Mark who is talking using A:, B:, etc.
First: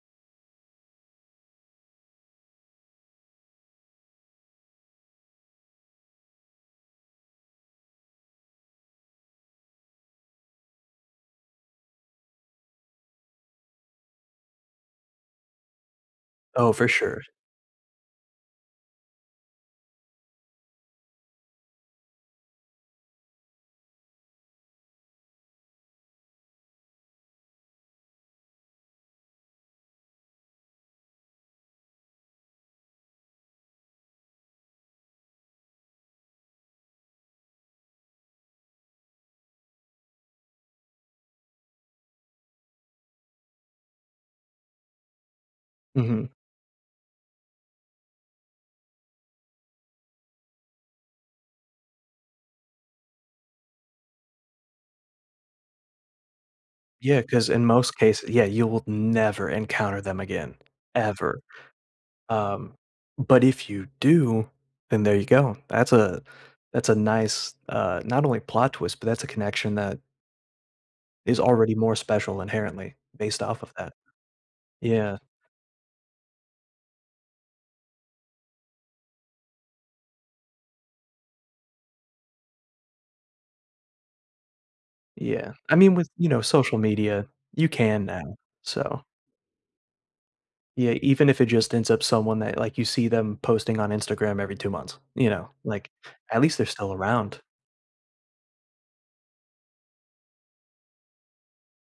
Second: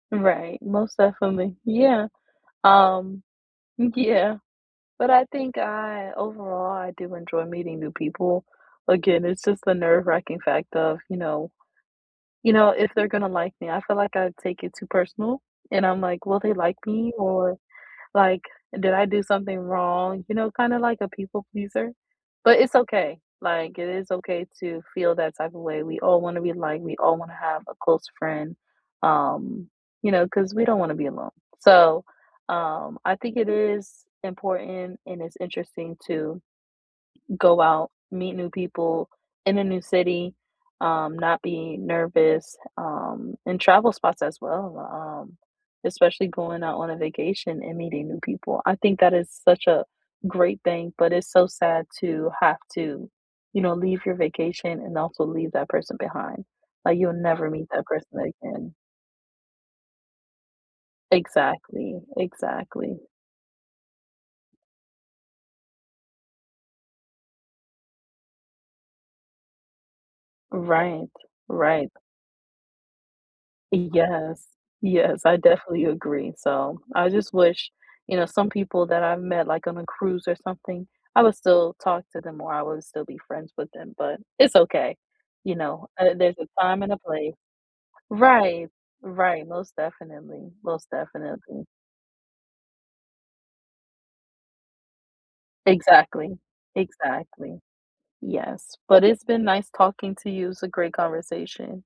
A: Right, most definitely. Yeah. Um, yeah. But I think I overall, I do enjoy meeting new people. Again, it's just the nerve-wracking fact of, you know you know, if they're gonna like me, I feel like I take it too personal and I'm, like, "Will they
B: Oh,
A: like
B: for
A: me?"
B: sure.
A: or like, "Did I do something wrong?" You know, kind of like a people pleaser, but it's okay. Like, it is okay to feel that type of way. We all want to be liked; we all want to have a close friend. Um, you know, 'cause we don't want to be alone. So, um, I think it is important, and it's interesting to go out, meet new people in a new city, um, not be nervous, um, and travel spots as well, um, especially
B: Mhm.
A: going out on a vacation and meeting new people. I think that is such a great thing, but it's so sad to have to, you know, leave your vacation and also leave that person behind. Like, you'll
B: Yeah, 'cause
A: never
B: in
A: meet that
B: most
A: person
B: case Yeah, you
A: again.
B: will never encounter them again. Ever.
A: Exactly,
B: Um,
A: exactly.
B: but if you do, then there you go. That's a that's a nice uh, not only plot twist, but that's a connection that
A: Right,
B: is already
A: right.
B: more special inherently based off of that.
A: Yes.
B: Yeah.
A: Yes, I definitely agree, so I just wish you know, some people that I met like on a cruise or something, I would still talk to them or I would still be friends with them, but it's okay.
B: Yeah.
A: You
B: I
A: know,
B: mean,
A: uh,
B: with, you
A: there's
B: know,
A: a
B: social
A: time and a
B: media,
A: place.
B: you can now,
A: Right.
B: so
A: Right, most definitely, most
B: Yeah, even if it
A: definitely.
B: just ends up someone that, like, you see them posting on Instagram every 2 months, you know? Like,
A: Exactly.
B: at least they're still around.
A: Exactly. Yes, but it's been nice talking to you, it was a great conversation.